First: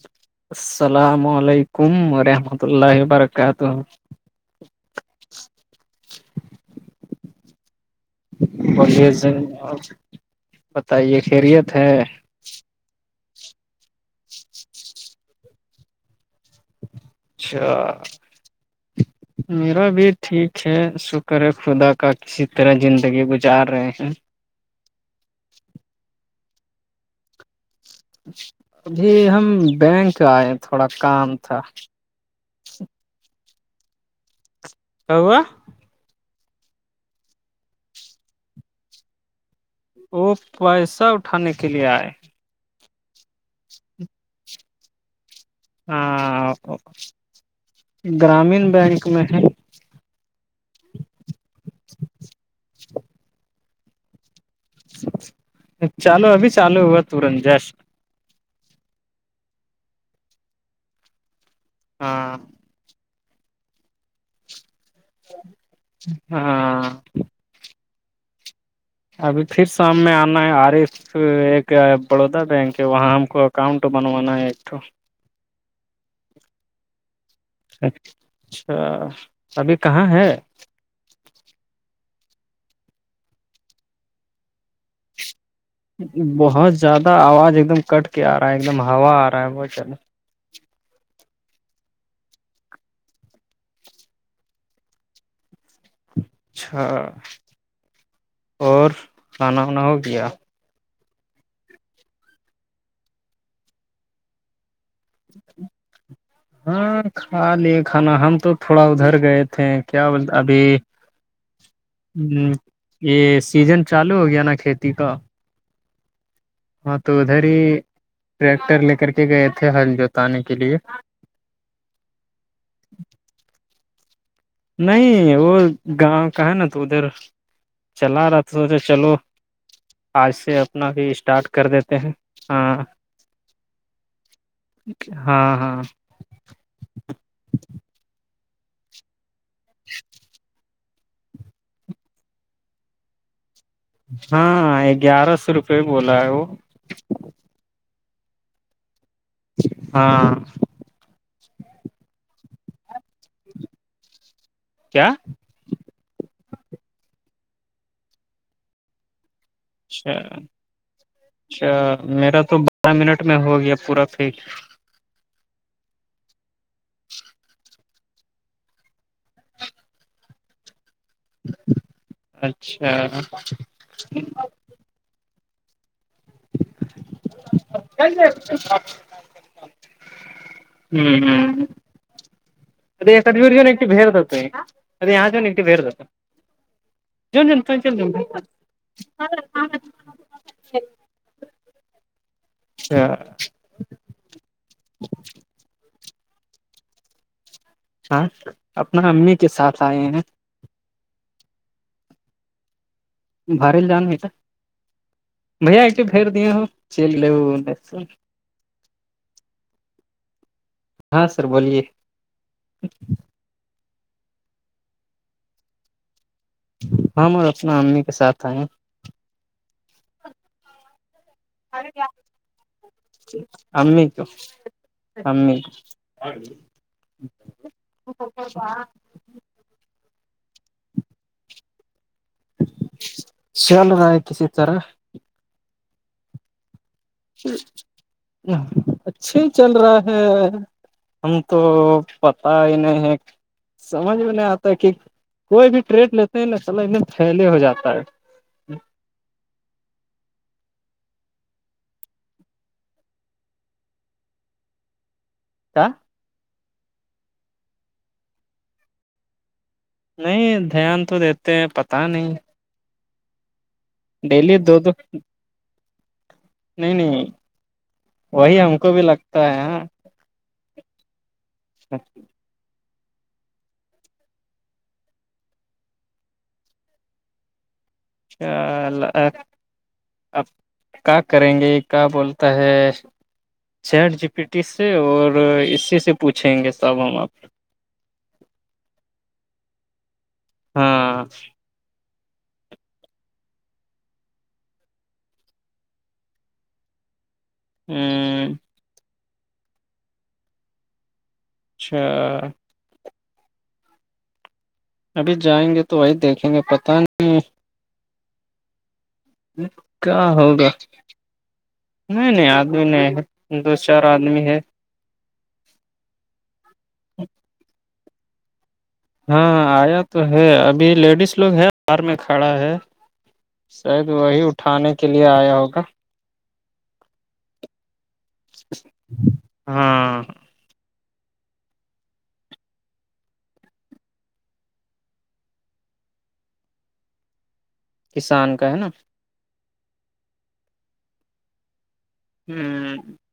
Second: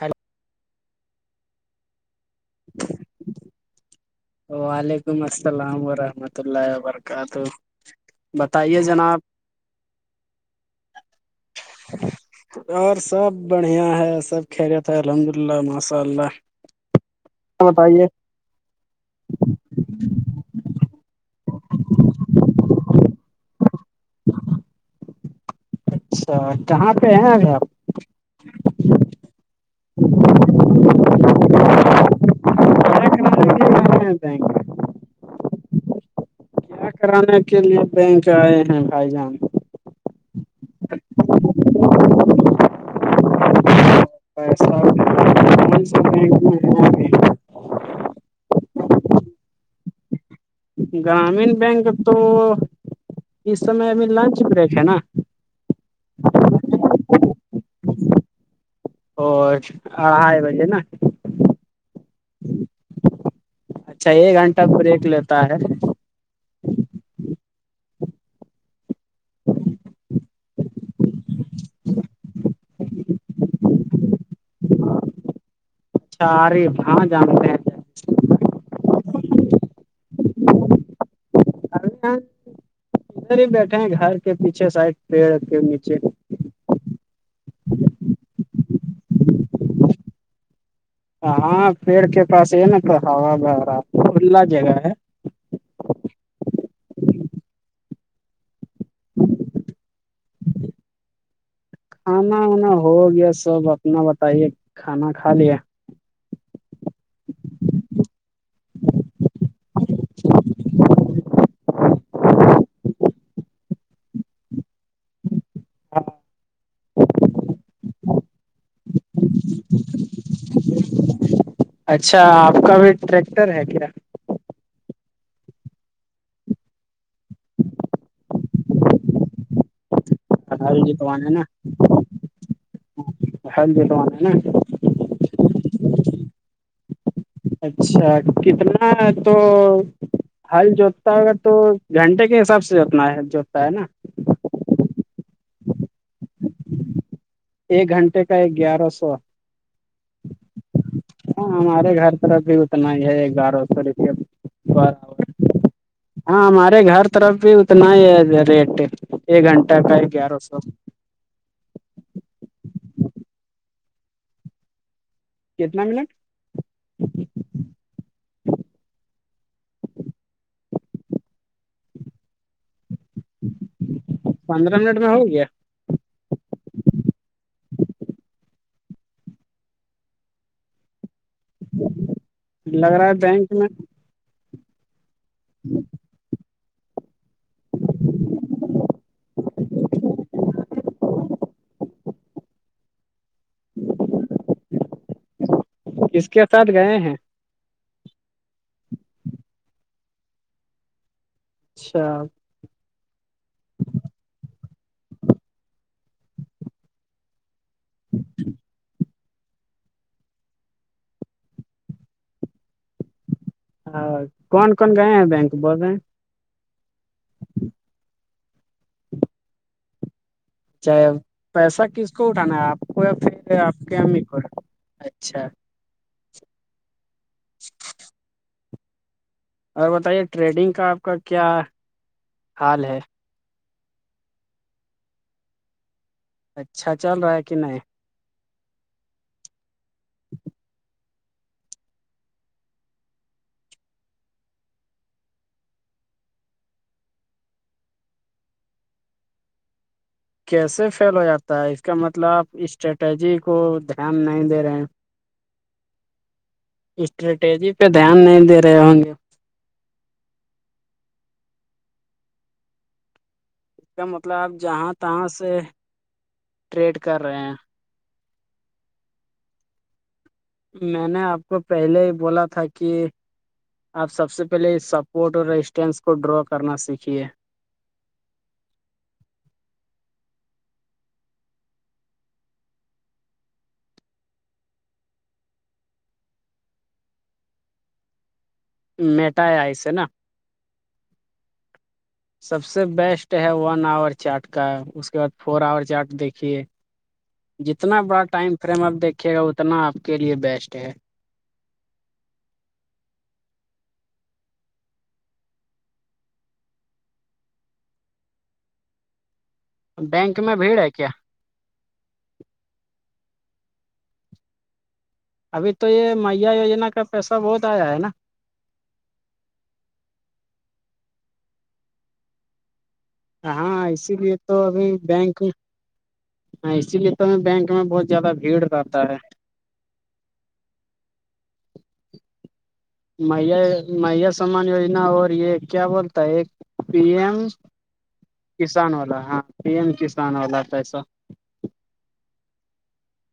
hello السلام علیکم رحمۃ اللہ ورکاتہ وعلیکم السلام ورحمۃ اللہ وبرکاتہ بتائیے جناب اور بتائیے خیریت ہے اور سب بڑھیا ہے سب کہلے تھ الحمد للہ ماشاء اللہ اچھا بتائیے میرا بھی ٹھیک ہے س کرے خدا کا کسی طرح زندگی گزار رہے ہیں اچھا کہاں پہ ہیں ا آپ ابھی ہم بینک آئے تھوڑا کام تھا ہیں [unintelligible] [inaudible] او [unintelligible] کرانے کے لیے بینک آئے ہیں بھائی جان او پیسہ اٹھانے کے لیے آئے ہچ [unintelligible] پیسہ س ہے بھی ہاں [unintelligible] گرامین بینک میں ہے گرامین بینک تو اس سمے ابھی لنچ بریک ہے نا چالو ابھی چالو ہو تورن جاسٹ او ہ ہے بھے نا [unintelligible] ہاں اچھا ایک گھنٹہ بریک لیتا ہےرے ہاں ابھی پھر شام میں آنا ہے آرے ایک بڑودا بینک ہے وہاں ہم کو اکاؤنٹ بنوانا ہے ایک تو شارف ہاں جانتے ہیں اچھا ابھی کہاں ہے یہ ادھر ہی بیٹھے ہیں گھر کے پیچھے سائڈ پیڑ کے نیچے بہت زیادہ آواز ایک دم کٹ کے آ رہا ہے ایک دم ہوا آ رہا ہے ب نا ہاں پیڑ کے پاس یہ نا تو ہا ب رہا کھلا جگہ ہے اچھا اور کھانا وانا ہو گیا کھانا وانا ہو گیا سب اپنا بتائیے کھانا کھا لیا ہاں کھا لیے کھانا ہم تو تھوڑا ادھر گئے تھے کیا بولتے ابھی ہ یہ سیزن چالو ہو گیا نا کھیتی کا ہاں تو ادھر ہی ٹریکٹر لے کر کے گئے تھے ہل جوتے کے لیے اچھا آپ کا بھی ٹریکٹر ہے کیا نہیں وہ گاؤں کا ہے نا تو ادھر چلا رہا تو سوچے چلو آج سے ہل اپنا بھی جتوانا ہے نا اسٹارٹ کر دیتے ہیں ہاں ہل جتوانا ہے نا ہاں ہاں اچھا کتنا تو حل جو تا اگر تو گھنٹے کے حساب سے جتنا ہے جو ہوتا ہے نا ہاں گیارہ سو روپئے بولا ہے وہ ایک گھنٹے کا ایک گیارہ سو ہاں ہاں ہمارے گھر طرف بھی اتنا ہی ہے گیارہ سو رپ کیا بارہ ہاں ہمارے گھر طرف بھی اتنا ہی ہے ریٹ ایک گھنٹہ کا ہے اچھا گیارہ سو اچھا میرا تو بارہ منٹ میں ہو گیا پورا فیک [unintelligible] کتنا منٹ اچھا [unintelligible] پندرہ منٹ میں ہو گیا ہوں ہ [unintelligible] لگ ا رہا ہے یہ سٹویر بینک جاں میں ایکٹی بہر جات ہے اے یہاں جون ایکٹٹی بہر جاتا جو ل تو ل [unintelligible] اچھا کس کے ساتھ گئے ہیں ہاں اپنا امی کے ساتھ آئے ہیں اچھا بار ل جاان بھ ایک دیے ہ چل ج [inaudible] ہاں سر بولیے ہاں کون کون گئے ہیں بینک بول رہے ہیں ہم اور اپنا امی کے ساتھ آئے ہیں چاہے پیسہ کس کو اٹھانا ہے آپ کو یا پھر آپ کے امی کو اچھا امی [inaudible] اور بتائیے ٹریڈنگ کا آپ کا کیا حال ہے شیاال ر آئیتی ستارا اچھا چل رہا ہے کہ نہیں اچھے چل رہا ہے ہم تو پت ہی نہیں ہے سمجھ میں نہیں آتا کہ کوئی بھی ٹریڈ لیتے ہیں نا چلا پھیلے ہو جاتا ہے کیسے فیل ہو جاتا ہے اس کا مطلب آپ اسٹریٹجی کو دھیان نہیں دے رہے ہیں [inaudible] کیا [unintelligible] اسٹریٹیجی پہ دھیان نہیں دے رہے ہوں گے نہیں دھیان تو دیتے ہیں پت نہیں کا مطلب آپ ڈیلی دو دو جہاں تہاں سے [unintelligible] نہیں ٹریڈ کر نہیں رہے ہیں وہی ہم کو بھی لگتا ہے ہاں میں نے آپ کو پہلے ہی بولا تھا کہ آپ سب سے پہلے سپورٹ اور رسٹینس کو ڈرا کرنا سیکھیے چ [inaudible] اب کا کریں گے کیا بولتا ہے چیٹ جی پی ٹی سے اور اسی سے پوچھیں گے صاحب ہم آپ میٹائ آس نا [unintelligible] ہاں سب سے بیسٹ ہے ون آور چاٹ کا اس کے بعد فور آور چاٹ دیکھیے ہ جتنا بڑا ٹائم فریم آپ دیکھیے گا اتنا آپ کے لیے بیسٹ ہے اچھا ابھی جائیں گے تو وہی دیکھیں گے پتہ نہیں کیا بینک میں ہوگا بھیڑ ہے کیا نہیں نہیں آدمی نہیں ہے دو چار آدمی ہے ابھی تو یہ میا یجنا کا پیسہ بہت آیا ہے نا ہاں آیا تو ہے ابھی لیڈیز لوگ ہے باہر میں کھڑا ہے ہاں شاید اسی وہی اٹھانے کے لیے آیا ہوگا ہاں اسی لیے تو ہم بینک میں بہت زیادہ بھیڑ رہتا ہے ہاں میا میا سمان یوجنا اور یہ کیا بولتا ہے ایک پی ایم کا ہے نا کسان والا ہاں پی ایم کسان والا پسا ہوں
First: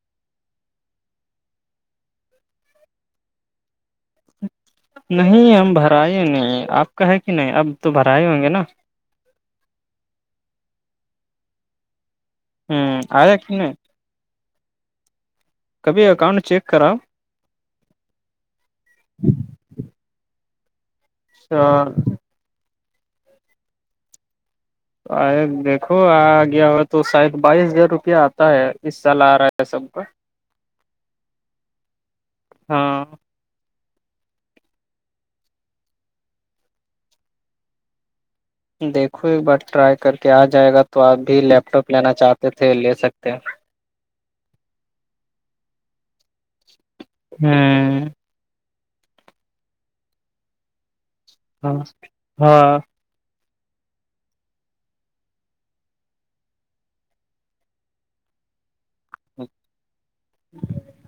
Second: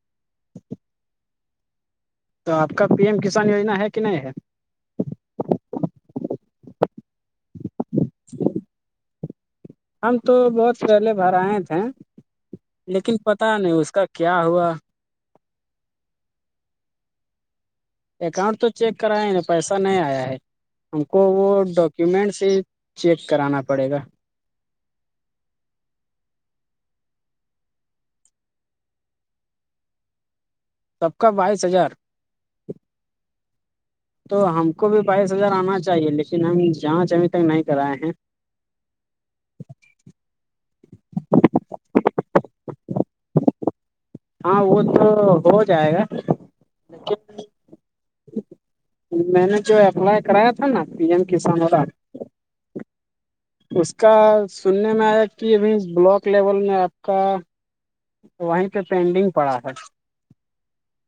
تو آپ کا پی ایم کسان یوجنا ہے کہ نہیں ہے نہیں ہم بھرائے نہیں آپ کا ہے کہ نہیں اب تو بھرائے ہوں گے نا ہم تو بہت پہلے بھر آئے تھے ہوں لیکن آیا کہ پتا نہیں اس کا کیا ہوا [unintelligible] کبھی اکاؤنٹ چیک کرا اکاؤنٹ تو چیک کرایا نہیںا پیسہ نہیں آیا ہے ہم کو وہ ڈاکیومینٹس ہی چیک کرانا پڑے گا [unintelligible] آ دیکھو آ گیا ہو تو شاید بائیس ہزار روپیہ آتا ہے اس سال آ رہا ہے سب کا سب کا بائیس ہزار ہاں تو ہم کو بھی بائیس ہزار آنا چاہیے لیکن ہم جانچ ابھی تک نہیں کرائے ہیں دیکھو ایک بار ٹرائی کر کے آ جائے گا تو آپ بھی لیپ ٹاپ لینا چاہتے تھے لے سکتے ہاں وہ تو ہو جائے گا لیکن ہاں میں نے جو اپلائی کرایا تھا نا پی ایم کسانوں ہاں ہاں اس کا سننے میں آیا کہ ابھی بلاک لیول میں آپ کا وہیں پہ پینڈنگ پڑا ہے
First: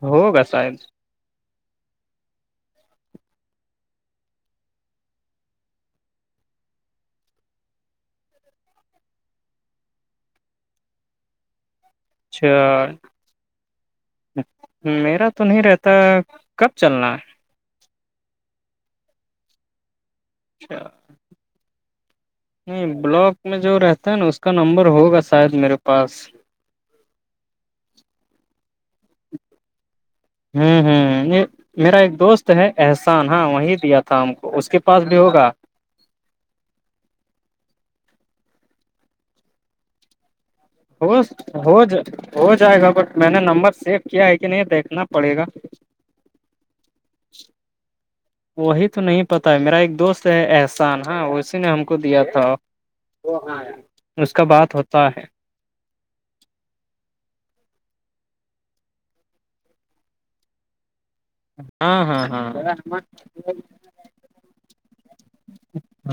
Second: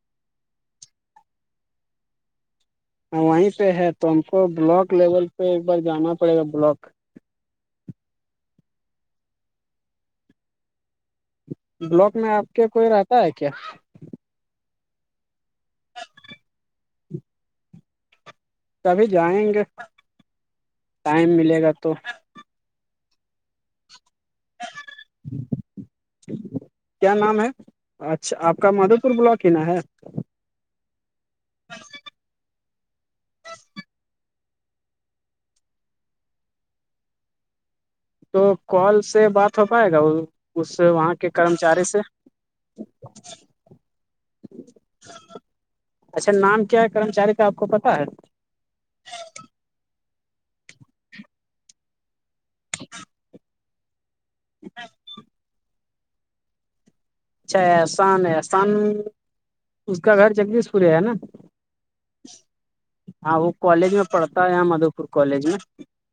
ہوگا صاحب ہاں وہیں پہ ہے تو ہم کو بلاک لیول پہ ایک بار جانا پڑے گا بلاک بلاک میں آپ کے کوئی اچھا رہتا ہے کیا میرا تو نہیں رہتا کب چلنا ہے کبھی جائیں گے ٹائم ملے گا تو نہیں بلاک میں جو رہتا ہے نا اس کا نمبر ہوگا شاید میرے پاس کیا نام ہے اچھا آپ کا مادھو پور بلاک ہی نا ہے ہوں ہوں یہ میرا ایک دوست ہے احسان ہاں وہیں دیا تھا ہم کو اس کے پاس بھی ہوگا تو کال سے بات ہو پائے گا وہ ہو جائے گا بٹ میں نے نمبر سیو کیا ہے کہ نہیں دیکھنا پڑے گا اچھا نام کیا ہے کرمچاری کا آپ کو پتا ہے وہی تو نہیں پتاہ ہے میرا ایک دوست ہے احسان ہاں اسی نے ہم کو دیا تھا اس کا بات ہوتا ہے اچھا احسان ہےاحسان اس کا گھر جگدیش پور ہے ہے نا ہاں ہاں ہاں پڑتا ہے مد کالج میں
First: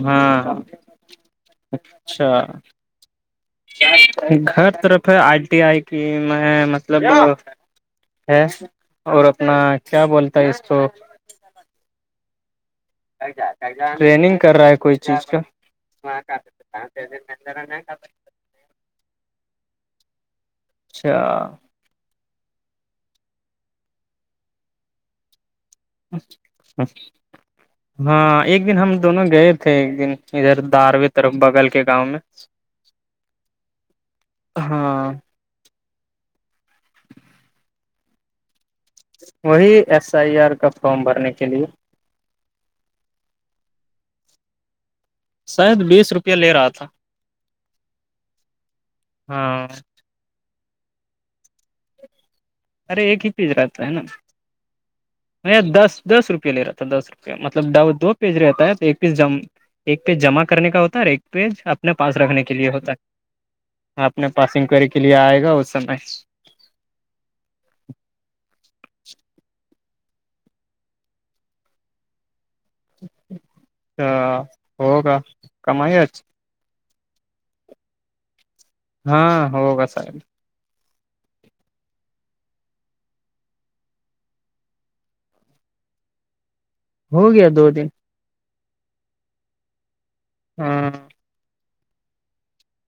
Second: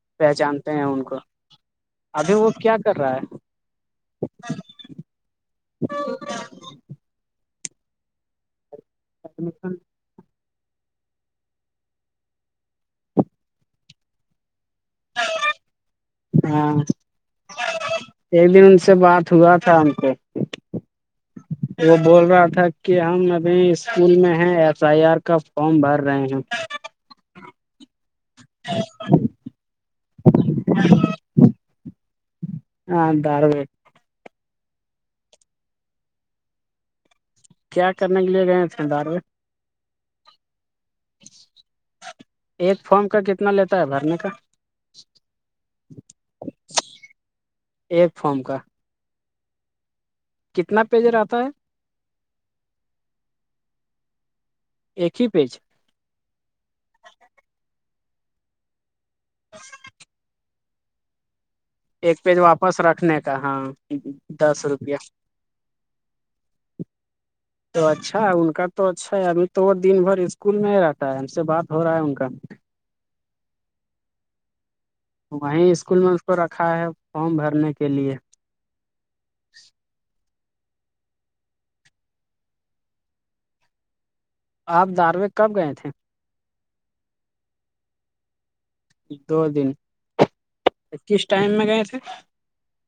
ہاں پہچانتے ہیں ان کو ابھی وہ کیا کر رہا ہے ہر طرف ہے آئی ٹی آئی کی میں مطلب ہے اور ہے اپنا کیا بولتا ہے اس کو [unintelligible] ٹریننگ کر رہا ہے کوئی چیز کا ہاں ایک دن ان سے بات ہوا تھا ان کو اچھا [unintelligible] وہ بول رہا تھا کہ ہم ابھی اسکول میں ہے ایف آئی آر کا فارم بھر ا رہے ہیں ا [unintelligible] ہاں ایک دن ہم دونوں گئے تھے ایک دن ادھر دارویں طرف بغل کے گاؤں میں ہاں در ب [unintelligible] ہاں [unintelligible] کیا کرنے کے لیے گئے تھ دارو وہی ایس آئی آر کا فارم بھرنے کے لیے ایک فارم کا کتنا لیتا ہے بھرنے کا شاید بیس روپیہ لے رہا تھا ایک فارم کا ہاں کتنا پیج رہتا ہے ارے ایک ہی پیز رہتا ہے نا ایک ہی پیج میں دس دس روپے لے رہا تھا دس روپیہ مطلب دو پیج رہتا ہے تو ایک پی ایک پیج جمع کر [unintelligible] کرنے کا ہوتا ہے ر ایک پیج آپ اپنے پاس ایک پیج رکھنے کے لیے واپس ہوتا رکھنے کا ہاں ہے اپنے پاس انکوائری کے لیے آئے گا اس سمے ج [inaudible] تو اچھا ان کا تو اچھا ہے ابھی تو دن بھر اسکول میں ہی رہتا ہے ہم سے بات ہو رہا ہے ان کا تو [inaudible] وہیں کمائی اسکول میں اس اچھا کو رکھا ہے فارم بھرنے کے لیے ہاں ہوگا سا [unintelligible] آپ داروے کب گئے تھے ہو گیا دو دن دو دن ہاں کس ٹائم میں گئے تھے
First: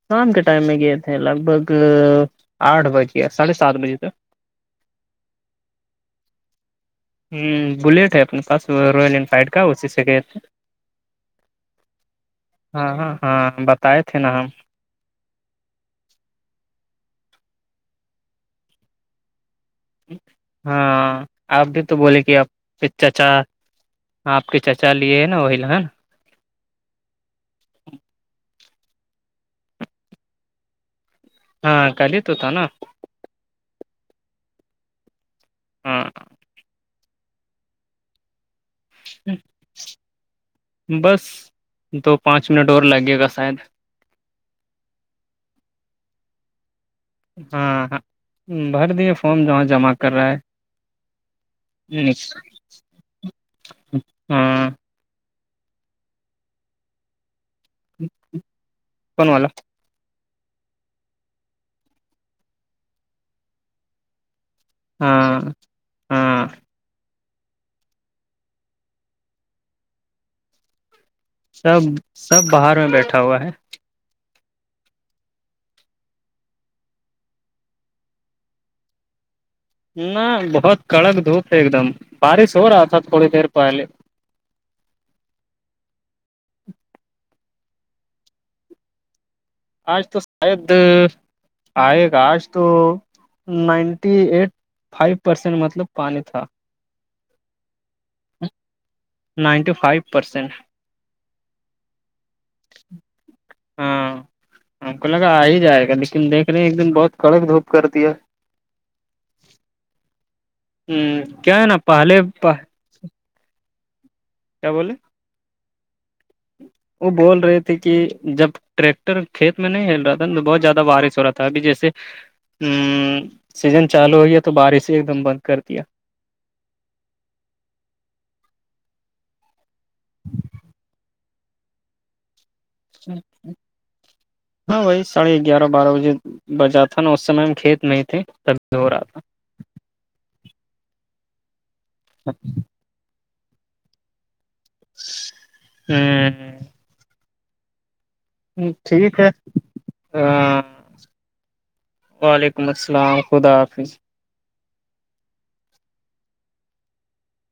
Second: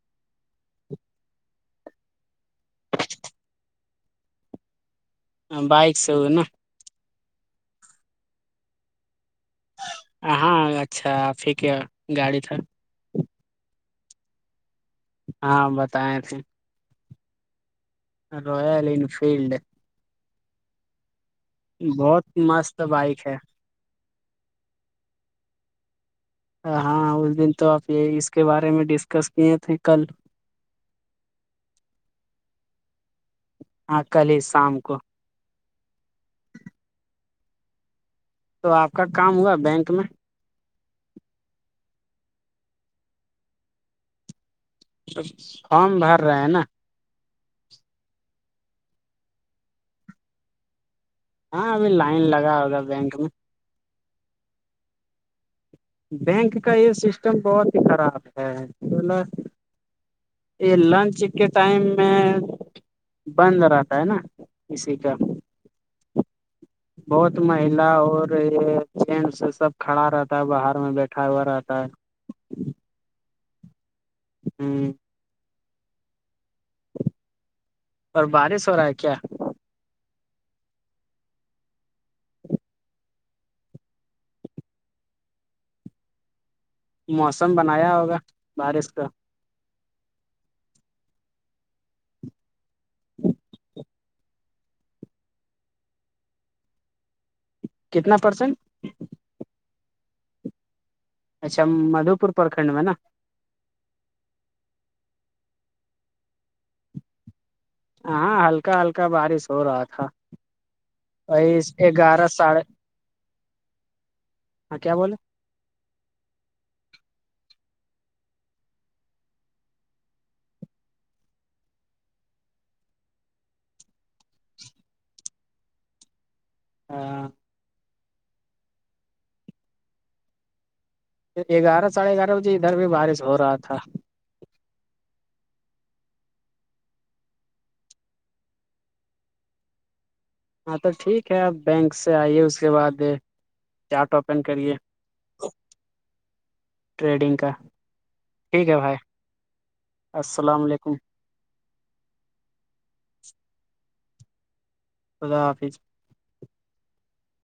شام کے ٹائم میں گئے تھے لگ بھگ آٹھ بجے ساڑھے سات بجے تک بائک سے ہو نا ہ بلیٹ ہے اپنے پاس روائل انفائڈ کا اسی سے گئے تھے ہاں اچھا آپ کیا گاڑی تھا ہاں ہاں ہاں بتائے تھے نا ہم ہاں بتائے تھے رویال انینفیلڈ ہاں آپ بھی تو بولے کہ بہت آپ مست بائک چاچا ہے آپ کے چاچا لیے ہے نا وہی ل ہےا ہاں اس دن تو آپ یہ اس کے بارے میں ڈسکس کیے تھے کل ہاں کل ہی تو تھا نا ہاں کل ہی شام کو ہاں تو آپ کا کام ہوا بینک میں بس دو پانچ منٹ اور لگے گا شاید تو فارم بھر رہے ہیں نا ہاں ہاں بھر دیے فارام جہاں جمع کر رہا ہے ہاں ابھی لائن لگا ہوگا بینک میں ہاں بینک کا یہ سسٹم بہت ہی خراب ہے کون والا یہ لنچ کے ٹائم میں بند رہتا ہے نا اسی کا ہاں ہاں بہت مہیلا اور جینٹس سب کھڑا رہتا ہے باہر میں بیٹھ سب سب باہر میں بیٹھا ہوا ہے ہوں اور بارش ہو رہا ہے کیا نہ بہت کڑک دھوپ ہے ایک دم بارش ہو رہا تھا تھوڑی دیر پہلے موسم بنایا ہوگا بارش کا آج تو شاید آئے گا آج تو نائنٹی ایٹ فائیو پرسینٹ مطلب پانی تھا کتنا پرسینٹ نائنٹی فائیو پرسینٹ اچھا مدو پور پرکھنڈ میں نا ہاں ہم کو لگا آ ہی جائے گا لیکن دیکھ رہے ہیں ایک دم بہت کڑک دھوپ کرتی ہے ہاں ہلکا ہلکا بارش ہو رہا تھا ہ وہی کیا ہے نا پہلے گیارہ ساڑھے کیا ہاں کیا بولے وہ بول رہے تھے کہ جب ٹریکٹر کھیت میں نہیں ہل رہا تھا تو بہت زیادہ بارش ہو رہا تھا ابھی جیسے ہسیزن چالو ہو گیا تو بارش ہی ایک دم بند کر دیا ہاں گیارہ ساڑھے گیارہ بجے ادھر بھی بارش ہو رہا تھا ہا وبی سڑھے گیارہ بارہ بجے بچا تھا نا اس سمے ہم کھیت میں تھے تب د ہو رہا تھا ہاں تو ٹھیک ہے آپ بینک سے آئیے اس کے بعد چارٹ اوپن کرے ہ ٹریڈنگ کا ہ ہے بھائی ٹھیک ہے ہ السلام علیکم وعلیکم اسلام خدا حافظ خدا حافظ